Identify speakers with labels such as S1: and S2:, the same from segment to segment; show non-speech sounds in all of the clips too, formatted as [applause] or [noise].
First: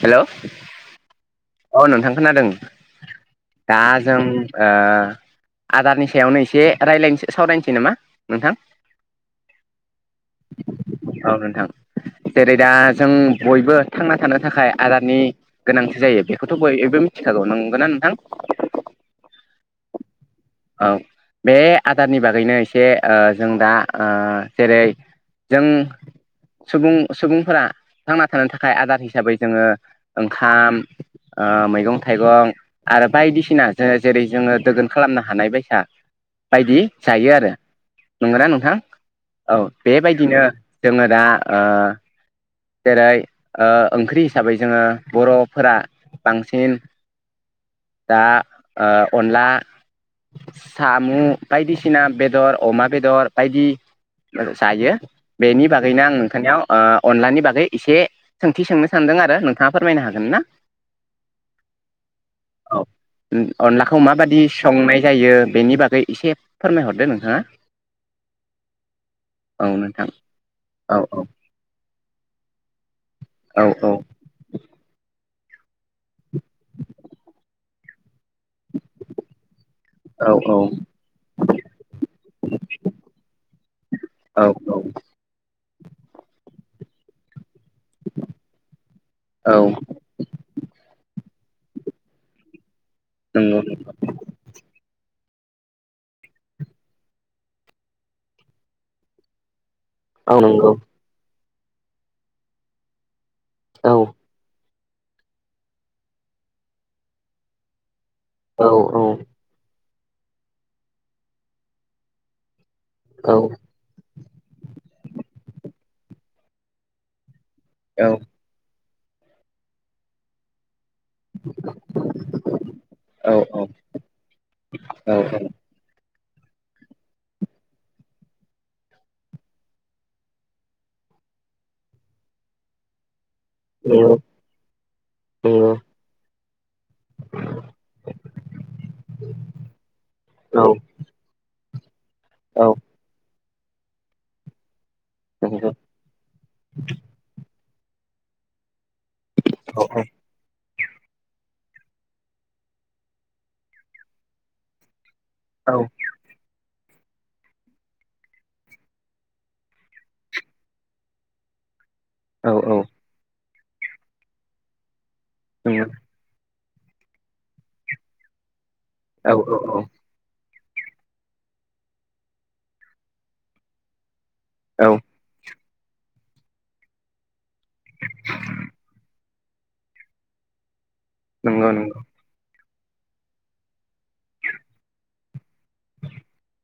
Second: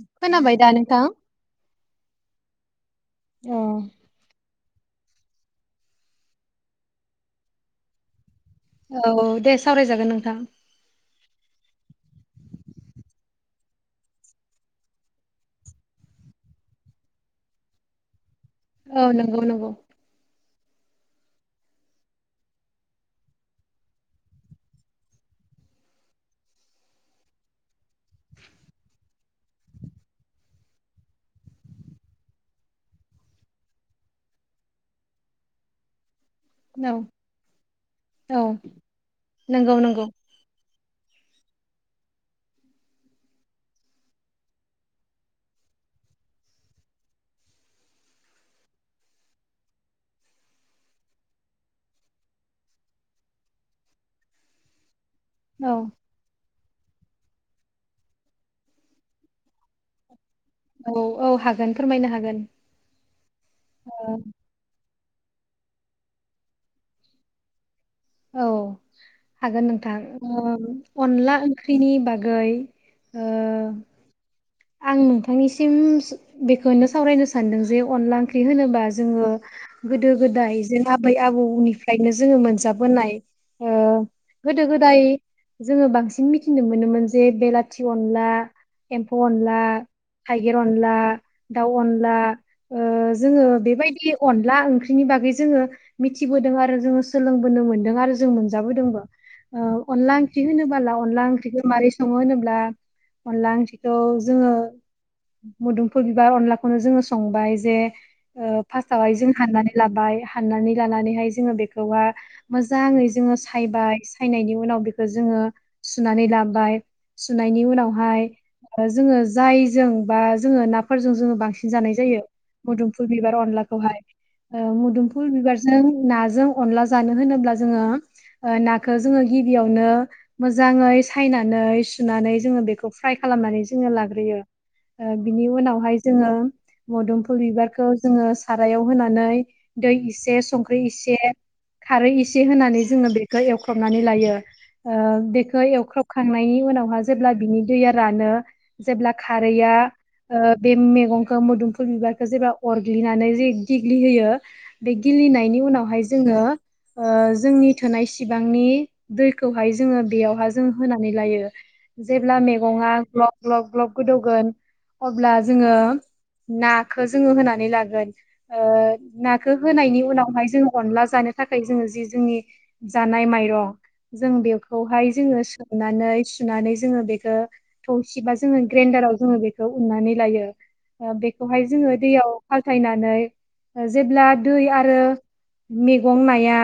S1: Hello
S2: खोनाबाय दानोथां
S1: औ नोंथां खोनादों दा जों ओ आदारनि सायावनो एसे राय्लायनोसै सावरायनोसै नामा? नोंथां
S2: औ दे सावरायजागोन नोंथां।
S1: औ नोंथां जेरै दा जों बयबो थांना थानो थाखाय आदारनि गोनांथि जायो। खथ' बय एबो मिथिखागौ नंगौना नोंथां
S2: औ नंगौ नंगौ
S1: ओं बे आदारनि बागैनो एसे ओ जों दा ओ जेरै जों सुबुं सुबुंफोरा थांना थानो थाखाय आदार हिसाबै जोङो ओंखाम मैगं थाइगं आरो बायदिसिना जोङो जेरै जोङो दोगोन खालामनो हानाय बायसा बायदि
S2: औ
S1: जायो आरो
S2: औ
S1: नंगोना नोंथां औ
S2: नंगौ नंगौ
S1: बेबायदिनो जोङो दा जेरै ओंख्रि हिसाबै जोङो बर'फोरा बांसिन दा अनला साम' बायदिसिना बेदर अमा बेदर बायदि [unintelligible] जायो बेनि
S2: औ
S1: बागैनो आं नोंथांनिवाव अनलानि बाग यै एसे सोंथि सोंनो सानदों आरो नोंथांङा फोरमायनो हागोन ना?
S2: औ औ हागोन फोरमायनो हागोन
S1: औ ओन अनलाखौ माबादि संनाय जायो बेनि बागै एसे फोरमायहरदो नोंथांङा
S2: औ हागोन नोंथां
S1: औ औ
S2: अनला ओंख्रिनि बागै
S1: औ
S2: ओ
S1: औ
S2: आं नोंथांनिसिम बेखौनो सावरायनो सानदों जे अनला ओं ख्रि होनोबा जोंङो गोदो
S1: औ
S2: गोदाय जों आबै आबौ निफ्रायनो जोंङो मोनजाबोनाय ओ
S1: औ
S2: गोदो गोदाय जोंङो बांसिन मिथिनो मोनोमोन जे बेलाथि अनला एम्फौ
S1: औ
S2: अनला थाइगेर अनला दाउ अनला ओ जोंङो
S1: नंगौ
S2: बेबायदि अनला ओंख्रिनि बागै जोंङो मिथिबोदों आरो जोंङो सोलोंबोनो मोनदों आरो जों मोनजाबोदोंबो ओ अनला
S1: औ
S2: ओंख्रि
S1: नंगौ
S2: होनोबोला अनला ओंख्रिखौ माबोरै संङो होनोब्ला अनला ओंख्रि खौ खौ
S1: औ
S2: जोंङो मोदोमफु बिबार अनलाखौनो जोंङो संबाय जे
S1: औ
S2: फार्स्टाव हाय जों हाननानै लाबाय हाननानै लानानैहाय जोंङो बेखौहा मोजांङै
S1: औ
S2: जोंङो सायबाय सायनायनि उनाव बेखौ जोंङो सुनानै लाबाय सुनायनि उनावहाय ओ जोंङो जायजों बा जोंङो फोरजों जोंङो बांसिन जानाय जायो मोदुमफुल
S1: औ
S2: बिबार अनला खौहाय ओ मोदुमफुल बिबारजों नाजों अनला जानो होनोब्ला जोंङो ओ नाखौ जोंङो गिबियावनो मोजांङै सायनानै सुनानै जोंङो बेखौ फ्राय खालामनानै जोंङो लाग्रोयो। ओ बिनि उनावहाय जोंङो मोदोमफुल बिबारखौ जोंङो सारायाव होनानै दै इसे संख्रि इसे खारै एसे होनानै जोंङो बेखौ एवख्रबनानै लायो। ओ बेखौ एवख्रबखांनायनि उनावहा जेब्ला बिनि दैया रानो जेब्ला खारैया ओ बे मैगंखौ मोदोमफुल बिबारखौ जेब्ला अरग्लिनानै जे गेग्लिहोयो बे गिलिनायनि उनावहाय जोंङो ओ जोंनि थोनाय सिबांनि दैखौहाय जोंङो बेयावहा जों होनानै लायो। जेब्ला मैगंङा ग्लब-ग्लब-ग्लब गोदौगोन अब्ला जोंङो ना खो जोंङो होनानै लागोन नाखो होनायनि उनावहाय जोंङो अनला जानो थाखाय जोंङो जि जोंनि जानाय माइरं जों
S1: औ
S2: बेखौहाय जोंङो नानै सुनानै जोंङो बेखो थौसिबा जोंङो ग्रेन्दाराव जोंङो बेखौ उन्नानै लायो। ओ बेखौहाय
S1: नंगौ
S2: जोंङो
S1: नंगौ
S2: दैयाव फालथायनानै जेब्ला दै आरो - मेगं नाया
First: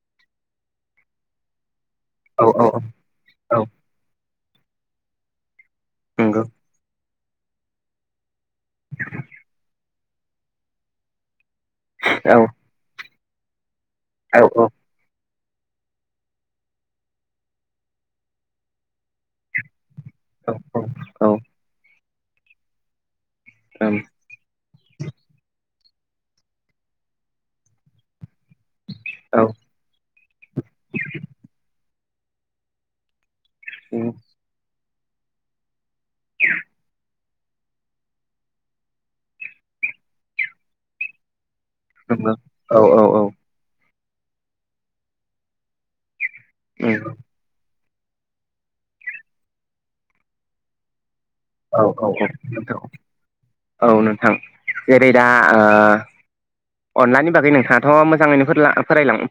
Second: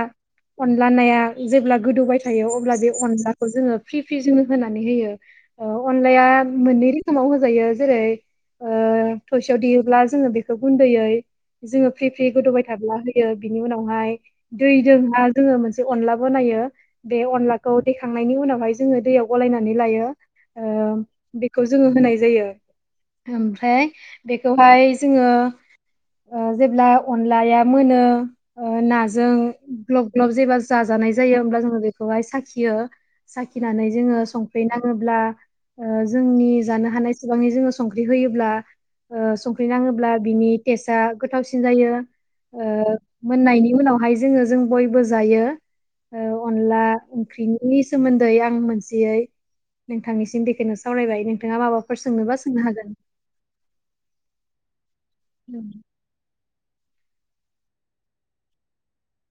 S2: अनला नाया जेब्ला गोदौबाय थायो
S1: औ औ नंगौ औ नंगौ औ नंगौ औ नंगौ औ नंगौ औ
S2: अब्ला बे अनलाखौ जोंङो फ्रि-फ्रि जोंङो होनानै होयो। ओ अनलाया मोननै रोखोमाव होजायो जेरै ओ थसेयाव देयोब्ला जों बेखौ गुन्दैयै जोंङो फ्रि-फ्रि
S1: नंगौ
S2: गोदौबाय थाब्ला होयो बिनि उनाव खौहाय दैदोंहा जोंङो मोनसे अनला बनायो बे अनलाखौ दैखांनायनि उनावहाय जोंङो दैयाव गलायनानै लायो। ओ बेखौ जोंङो होनाय जायो। ओमफ्राय बेखौहाय जोंङो ओ जेब्ला अनलाया मोनो ओ नाजों ग्लब-ग्लब जेबा जाजानाय जायो होमब्ला जोंङो बेखौहाय साखियो। साखिनानै जोंङो संख्रै नांङोब्ला ओ जोंनि जानो हानाय सेबांनि जोंङो संख्रि होयोब्ला ओ संख्रि नांङोब्ला बिनि टेस्टआ गोथावसिन जायो ओ मोननायनि उनावहाय जोंङो जों बयबो जायो। अनला ओंख्रिनि सोमोन्दै आं मोनसेयै नोंथांनिसिम बेेखौनो सावरायबाय नो
S1: औ औ औ नोंथां औ नोंथां जेरै दा आ अनलानि बागै नोंथाङाथ' मोजाङैनो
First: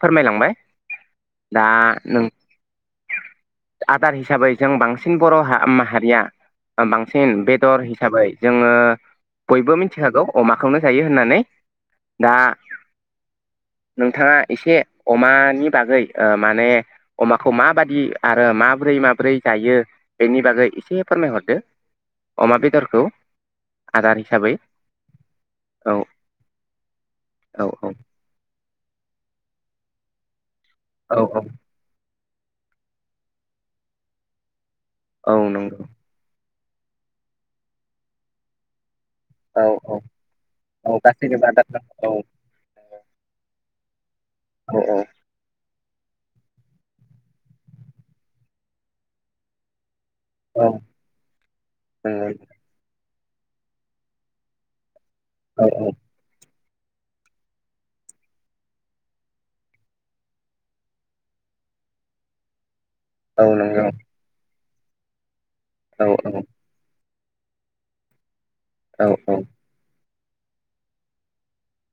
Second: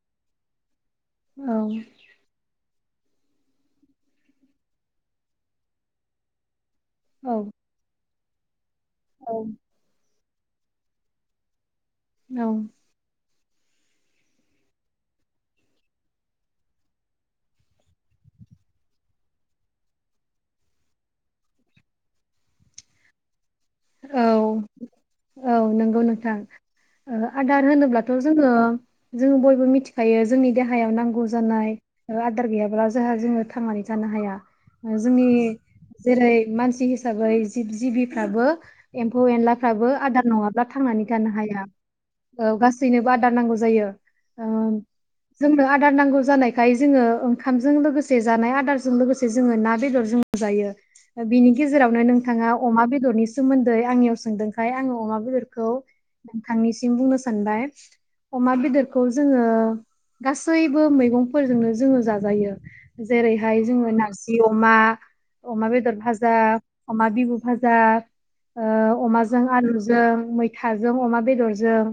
S1: फोरमायलांबाय
S2: औ
S1: दा नों आदार हिसाबै जों बांसिन बर' माहारिया बांसिन
S2: औ
S1: बेदर हिसाबै जोङो बयबो मिथिखागौ अमाखौनो जायो होननानै दा
S2: औ
S1: [inaudible] नोंथाङा एसे अमानि बागै माने अमाखौ माबादि आरो माबोरै माब्रै जायो बेनि बागै एसे फोरमायहरदो अमा बेदरखौ आदार हिसाबै
S2: औ औ नंगौ नोंथां
S1: औ
S2: आदार
S1: औ
S2: होनोब्लाथ' जोङो जोङो बयबो मिथिखायो जोंनि देहायाव
S1: औ
S2: नांगौ
S1: औ
S2: जानाय आदार गैयाब्ला जोंहा जोङो थांनानै थानो हाया जोंनि
S1: औ नंगौ
S2: जेरै मानसि हिसाबै जिब जिबिफ्राबो एम्फौ
S1: औ
S2: एनलाफ्राबो
S1: औ
S2: आदार नङाब्ला
S1: औ
S2: थांनानै थानो
S1: गासैनोबो
S2: हाया
S1: आदार नांगौ
S2: औ गासैनोबो आदार नांगौ जायो
S1: औ
S2: जोंनो आदार नांगौ जानायखाय जोङो ओंखामजों लोगोसे जानाय आदारजों लोगोसे जोङो ना बेदरजों
S1: औ
S2: जायो बिनि गेजेरावनो
S1: नंगौ
S2: नोंथाङा अमा बेदरनि सोमोन्दै आंनियाव सोंदोंखाय आङो अमा बेदरखौ
S1: औ
S2: नोंथांनिसिम बुंनो सानबाय अमा बेदरखौ जोङो गासैबो मैगंफोरजोंनो जोङो जाजायो
S1: औ
S2: जेरैहाय
S1: नंगौ
S2: जोङो नारजि अमा अमा बेदर
S1: औ
S2: भाजा अमा बिहु भाजा
S1: औ
S2: अमाजों आलुजों मैथाजों अमा बेदरजों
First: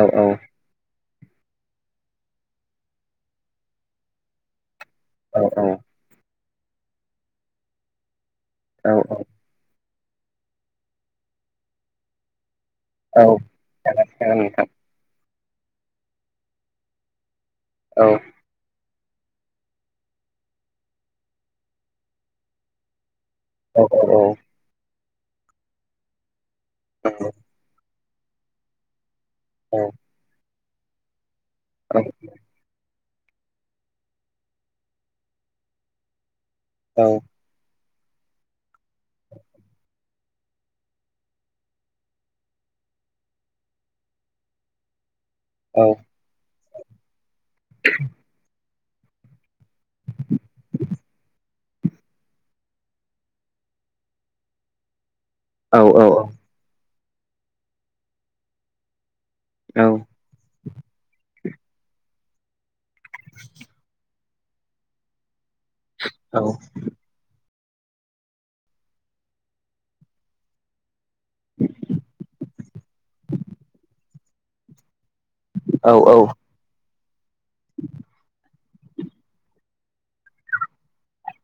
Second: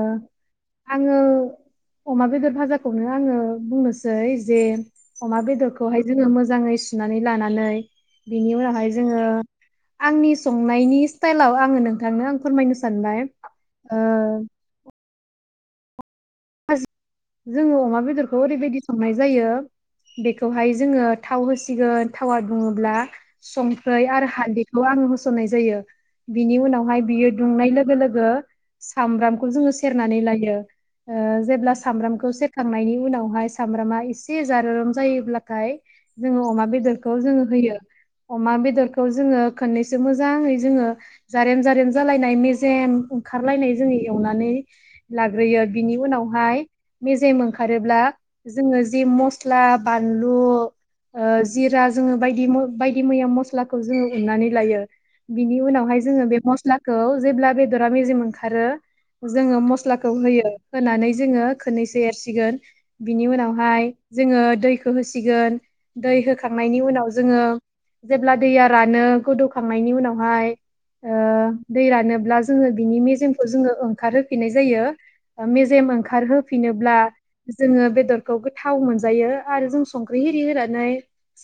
S1: औ औ
S2: आङो अमा बेदर भाजाखौनो आङो बुंनोसै जे अमा
S1: औ औ
S2: बेदरखौहाय जोङो मोजाङै सुनानै लानानै बिनि उनावहाय
S1: औ औ
S2: जोङो आंनि संनायनि स्टाइलाव आङो नोंथांनो आं फोरमायनो
S1: औ
S2: सानबाय ओ
S1: जागोन नोंथां
S2: जोङो अमा
S1: औ
S2: बेदरखौ ओरैबायदि संनाय जायो बेखौहाय जोङो थाव होसिगोन थावा बुङोब्ला
S1: औ
S2: संख्रि
S1: औ
S2: आरो हालदैखौ आङो होसननाय जायो बिनि उनावहाय बियो
S1: नंगौ
S2: दुंनाय लोगो लोगो सामब्रामखौ जों
S1: औ
S2: सेरनानै लायो सामब्रामखौ सेरखांनायनि उनावहाय सामब्रामा एसे जारो रोम जायोब्लाथाय जोङो अमा- बेदरखौ जोङो होयो। अमा बेदरखौ जोङो खननैसो मोजाङै जोङो जारेम जारेम जालायनाय मेजेम ओंखारलायनाय जोङो एवनानै लाग्रोयो
S1: औ
S2: बिनि उनावहाय मेजेम ओंखारोब्ला जोङो जे मस्ला बानलु ओ जिरा जोङो बायदि बायदि मैया मस्लाखौ जोङो उननानै लायो बिनि
S1: औ
S2: उनावहाय जोङो बे मस्लाखौ जेब्ला बेदरा मेजेम ओंखारो जोङो मस्लाखौ होयो होनानै जोङो खन्नैसो एरसिगोन बिनि उनावहाय जोङो दैखौ होसिगोन दै होखांनायनि उनाव जोङो जेब्ला दैया रानो गोदौखांनायनि उनावहाय ओ दै रानोब्ला जोङो बिनि मेजेमखौ जोङो ओंखारहोफिननाय जायो मेजेम ओंखारहोफिनोब्ला जोङो बेदरखौ थाव मोनजायो आरो जों संख्रि एरि होनानै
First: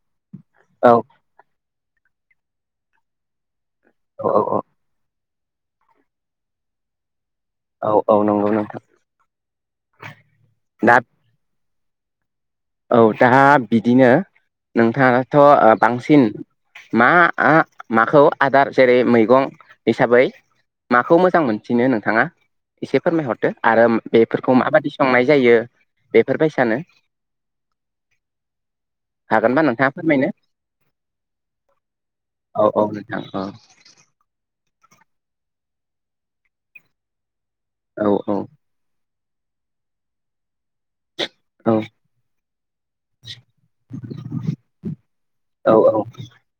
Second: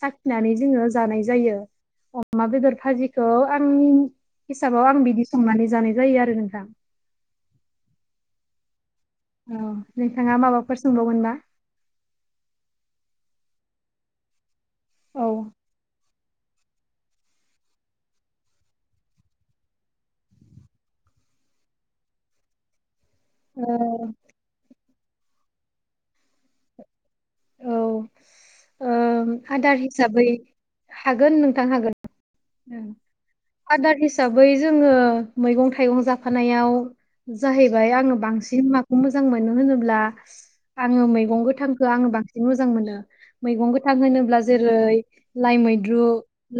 S2: साखिनानै जोङो जानाय जायो अमा बेदर भाजिखौ आंनि हिसाबाव आं बिदि संनानै जानाय जायो आरो नोंथां
S1: औ औ नंगौ नोंथां
S2: औ नोंथाङा माबाफोर
S1: दा
S2: सोंबावगोना?
S1: औ दा बिदिनो
S2: औ
S1: नोंथाङाथ ओ बांसिन मा माखौ आदार जेरै मैगं हिसाबै माखौ मोजां मोनसिनो नोंथाङा एसे? फोरमायहरदो आरो
S2: ओ
S1: बेफोरखौ माबादि संनाय जायो बेफोरबायसानो
S2: औ ओ
S1: हागोनबा
S2: आदार
S1: नोंथाङा
S2: हिसाबै
S1: फोरमायनो
S2: हागोन नोंथां हागोन
S1: औ औ नोंथां औ
S2: आदार हिसाबै जोङो मैगं थाइगं जाफानायाव जाहैबाय
S1: औ
S2: आङो
S1: औ
S2: बांसिन माखौ मोज जां मोनो होनोब्ला आङो मैं
S1: औ
S2: गोथांखौ आं बांसिन मोज जां मोनो मैगं गोथां होनोब्ला जेरै लाइ
S1: औ औ
S2: मैद्रु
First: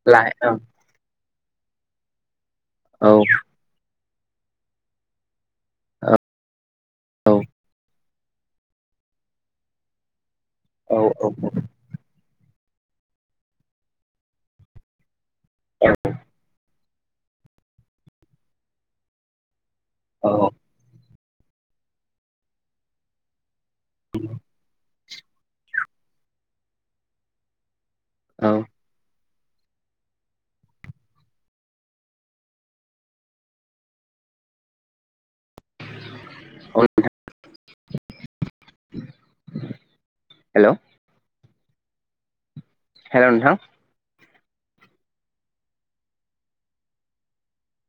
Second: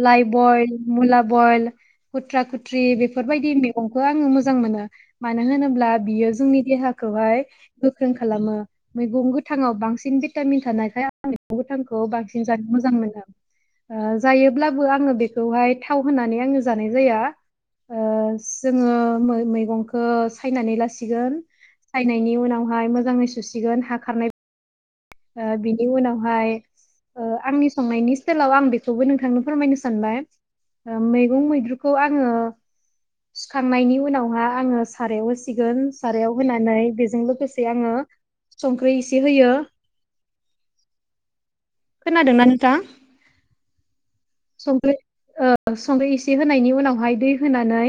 S2: लाइ बयल मुल मुला बयल खुथ्रा खुथ्रि
S1: औ
S2: बेफोरबायदि मेगं खौ आङो मोजां मोनो मानो होनोब्ला बियो जोंनि
S1: औ
S2: देहाखौहाय गोख्रों खालामो मैगं गोथाङाव बांसिन भिटामिन
S1: औ
S2: थानायखाय आं मैगं गोथांखौ बांसिन जानो मोजां मोनो ओ जायोब्लाबो आङो बेखौहाय थाव होनानै आंङो जानाय जाया ओ जोङो मैगंखौ
S1: औ
S2: सायनानै लासिगोन सायनायनि उनावहाय मोजाङै सुसिगोन हा खारनाय ओ बिनि उनावहाय आंनि संनायनि
S1: औ
S2: स्टेयलाव आं बेखौबो नोंथांनो फोरमायनो सानबाय मैगं मैद्रुखौ आङो सुखांनायनि उनावहा आङो सारायाव होसि सिगोन सारायाव होनानै
S1: औ
S2: बेजों लोगोसे आङो संख्रि एसे होयो
S1: हेलौ
S2: खोनादों ना नोंथां?
S1: हेलौ नोंथां
S2: संख्रि ओ संख्रि इसे होनायनि उनावहाय दै होनानै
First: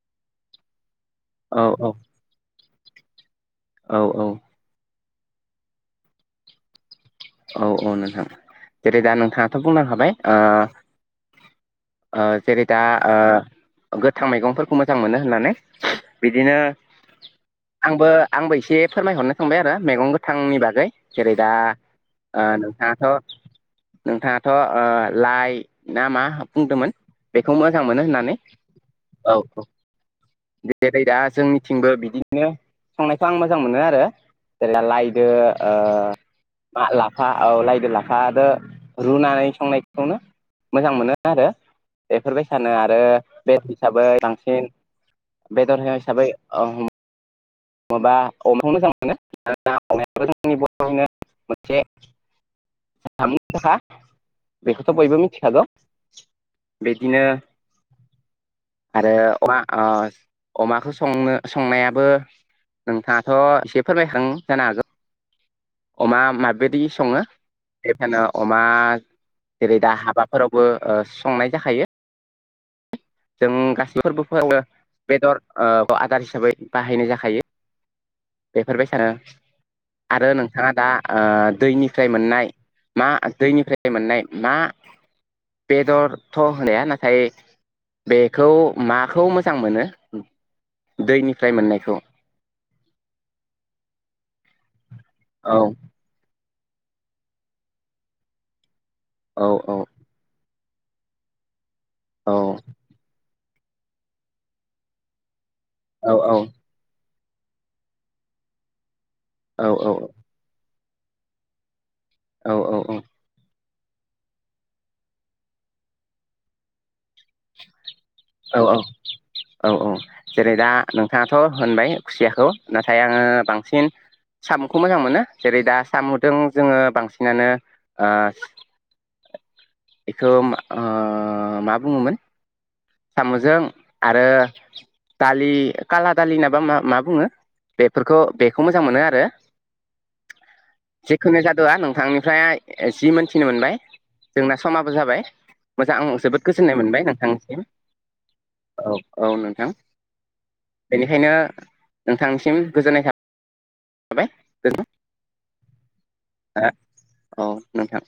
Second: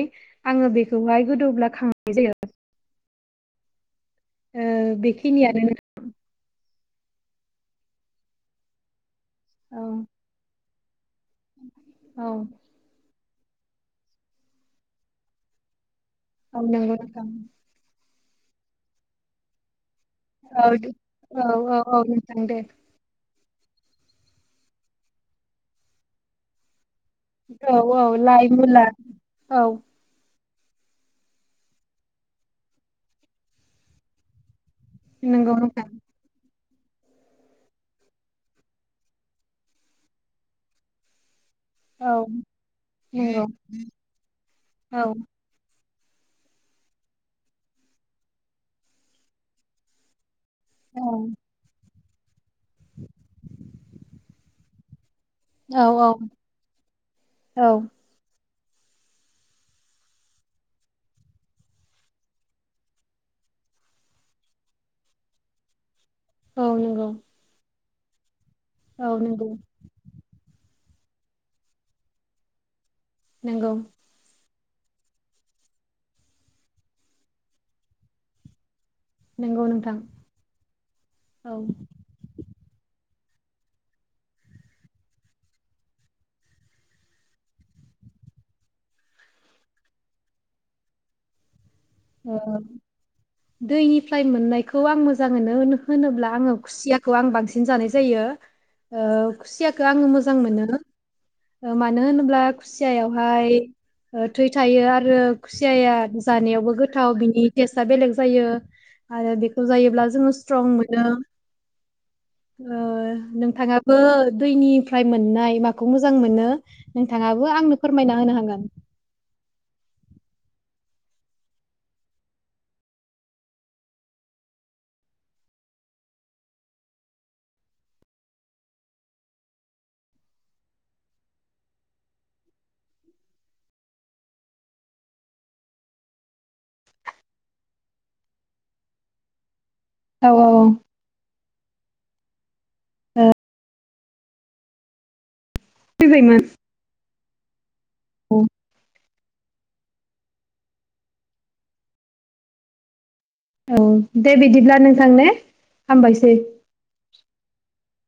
S2: आङो बेख खौहाय
S1: औ
S2: गोदौब्ला
S1: औ
S2: खांनाय जायो
S1: औ औ
S2: बेखिनिआनो
S1: औ औ नोंथां जेरै दा नों नोंथाङाथ बुंलां खाबाय
S2: औ
S1: आ आ
S2: औ
S1: जेरै दा आ गोथां मैगंफोरखौ मोजां मोनो होननानै बिदिनो
S2: औ नंगौ नोंथां
S1: आंबो आंबो एसे फोरमायहरनो थांबाय आरो मैगं गोथांनि
S2: औ
S1: बागै
S2: दे-
S1: जेरै
S2: औ
S1: दा
S2: औ औ नोंथां
S1: आ
S2: दे
S1: नोंथाङाथ नोंथाङाथ आ लाइ ना मा बुंदोंमोन? बेखौ
S2: औ
S1: मोजां मोनो
S2: औ
S1: होननानै
S2: लाइ मुला
S1: औ औ जेरै दा जोंनिथिंबो बिदिनो संनायखौ आं मोजां मोनो आरो जेला लायदो
S2: नंगौ
S1: ओ
S2: नोंथां
S1: मा लाफा औ लाइदो लाफादो रुनाय संनायखौनो मोजां मोनो आरो
S2: औ
S1: बेफोर बायसानो आरो
S2: नंगौ
S1: बे हिसाबै बांसिन
S2: औ
S1: बेदर होनो हिसाबै अहम माबा अमाखौ मोजां मोनो [unintelligible]
S2: औ
S1: [unintelligible] बेखौथ बयबो मि थिखागौ
S2: औ औ
S1: बिदिनो
S2: औ
S1: आरो अमा ओ अमाखौ संनो संनायाबो नोंथाङाथ एसे फोरमायखां जानो हागौ अमा
S2: औ
S1: माबायदि
S2: नंगौ
S1: सङो बेफोरनो अमा
S2: औ नंगौ
S1: जेरै दा हाबाफोरावबो ओ संनाय जाखायो जों
S2: नंगौ
S1: गासैबो फो‌रबोफोरावबो बेदर ओ आदार हिसाबै बाहायनाय जाखायो बेफोर बायसानो
S2: नंगौ नोंथां
S1: आरो नोंथाङा दा ओ
S2: औ
S1: दैनिफ्राय मोननाय मा दैनिफ्राय मोननाय मा बेदरथ होनाया नाथाय बेखौ माखौ मोजां मोनो दैनिफ्राय मोननायखौ
S2: ओ दैनिफ्राय मोननायखौ आं मोजाङैनो
S1: औ
S2: होनो होनोब्ला आङो खुसियाखौ आं बांसिन जानाय जायो ओ
S1: औ औ
S2: खुसियाखौ आङो मोजां मोनो। ओ मानो
S1: औ
S2: होनोब्ला खुसियायावहाय ओ थै थायो आरो खुसियाया
S1: औ औ
S2: जानायावबो गोथाव बिनि टेस्टआ बेलेग जायो। आरो
S1: औ
S2: बेखौ जायोब्ला जोङो स्ट्रं मोनो
S1: औ
S2: ओ नोंथाङा बो दैनिफ्राय मोननाय माखौ मोजां मोनो? नोंथाङाबो आंनो फोरमायना होनो
S1: औ
S2: हागोन
S1: औ औ औ जेरै- दा नोंथाङाथ' होनबाय खुसियाखौ नाथाय आङो बांसिन साम'खौ मोजां मोनो जेरै- दा साम'जों जोङो बांसिनानो ओ [inaudible] बेखौ मा ओ मा बुङोमोन साम'जों आरो दालि खाला दालि नाबा मा बुङो बेफोरखौ बेखौ मोजां मोनो आरो
S2: औ औ औ
S1: दा नोंथांनिफ्राय जि मोनथिनो मोनबाय जोंना समाबो जाबाय मोजां आं जोबोद
S2: फैबायमोन
S1: गोजोननाय मोनबाय नोंथांनिसिम औ औ नोंथां बेनिखायनो नोंथांसिम गोजोननाय थाब
S2: औ दे बिदिब्ला नोंथां ने। हामबायसै।
S1: हा औ नोंथां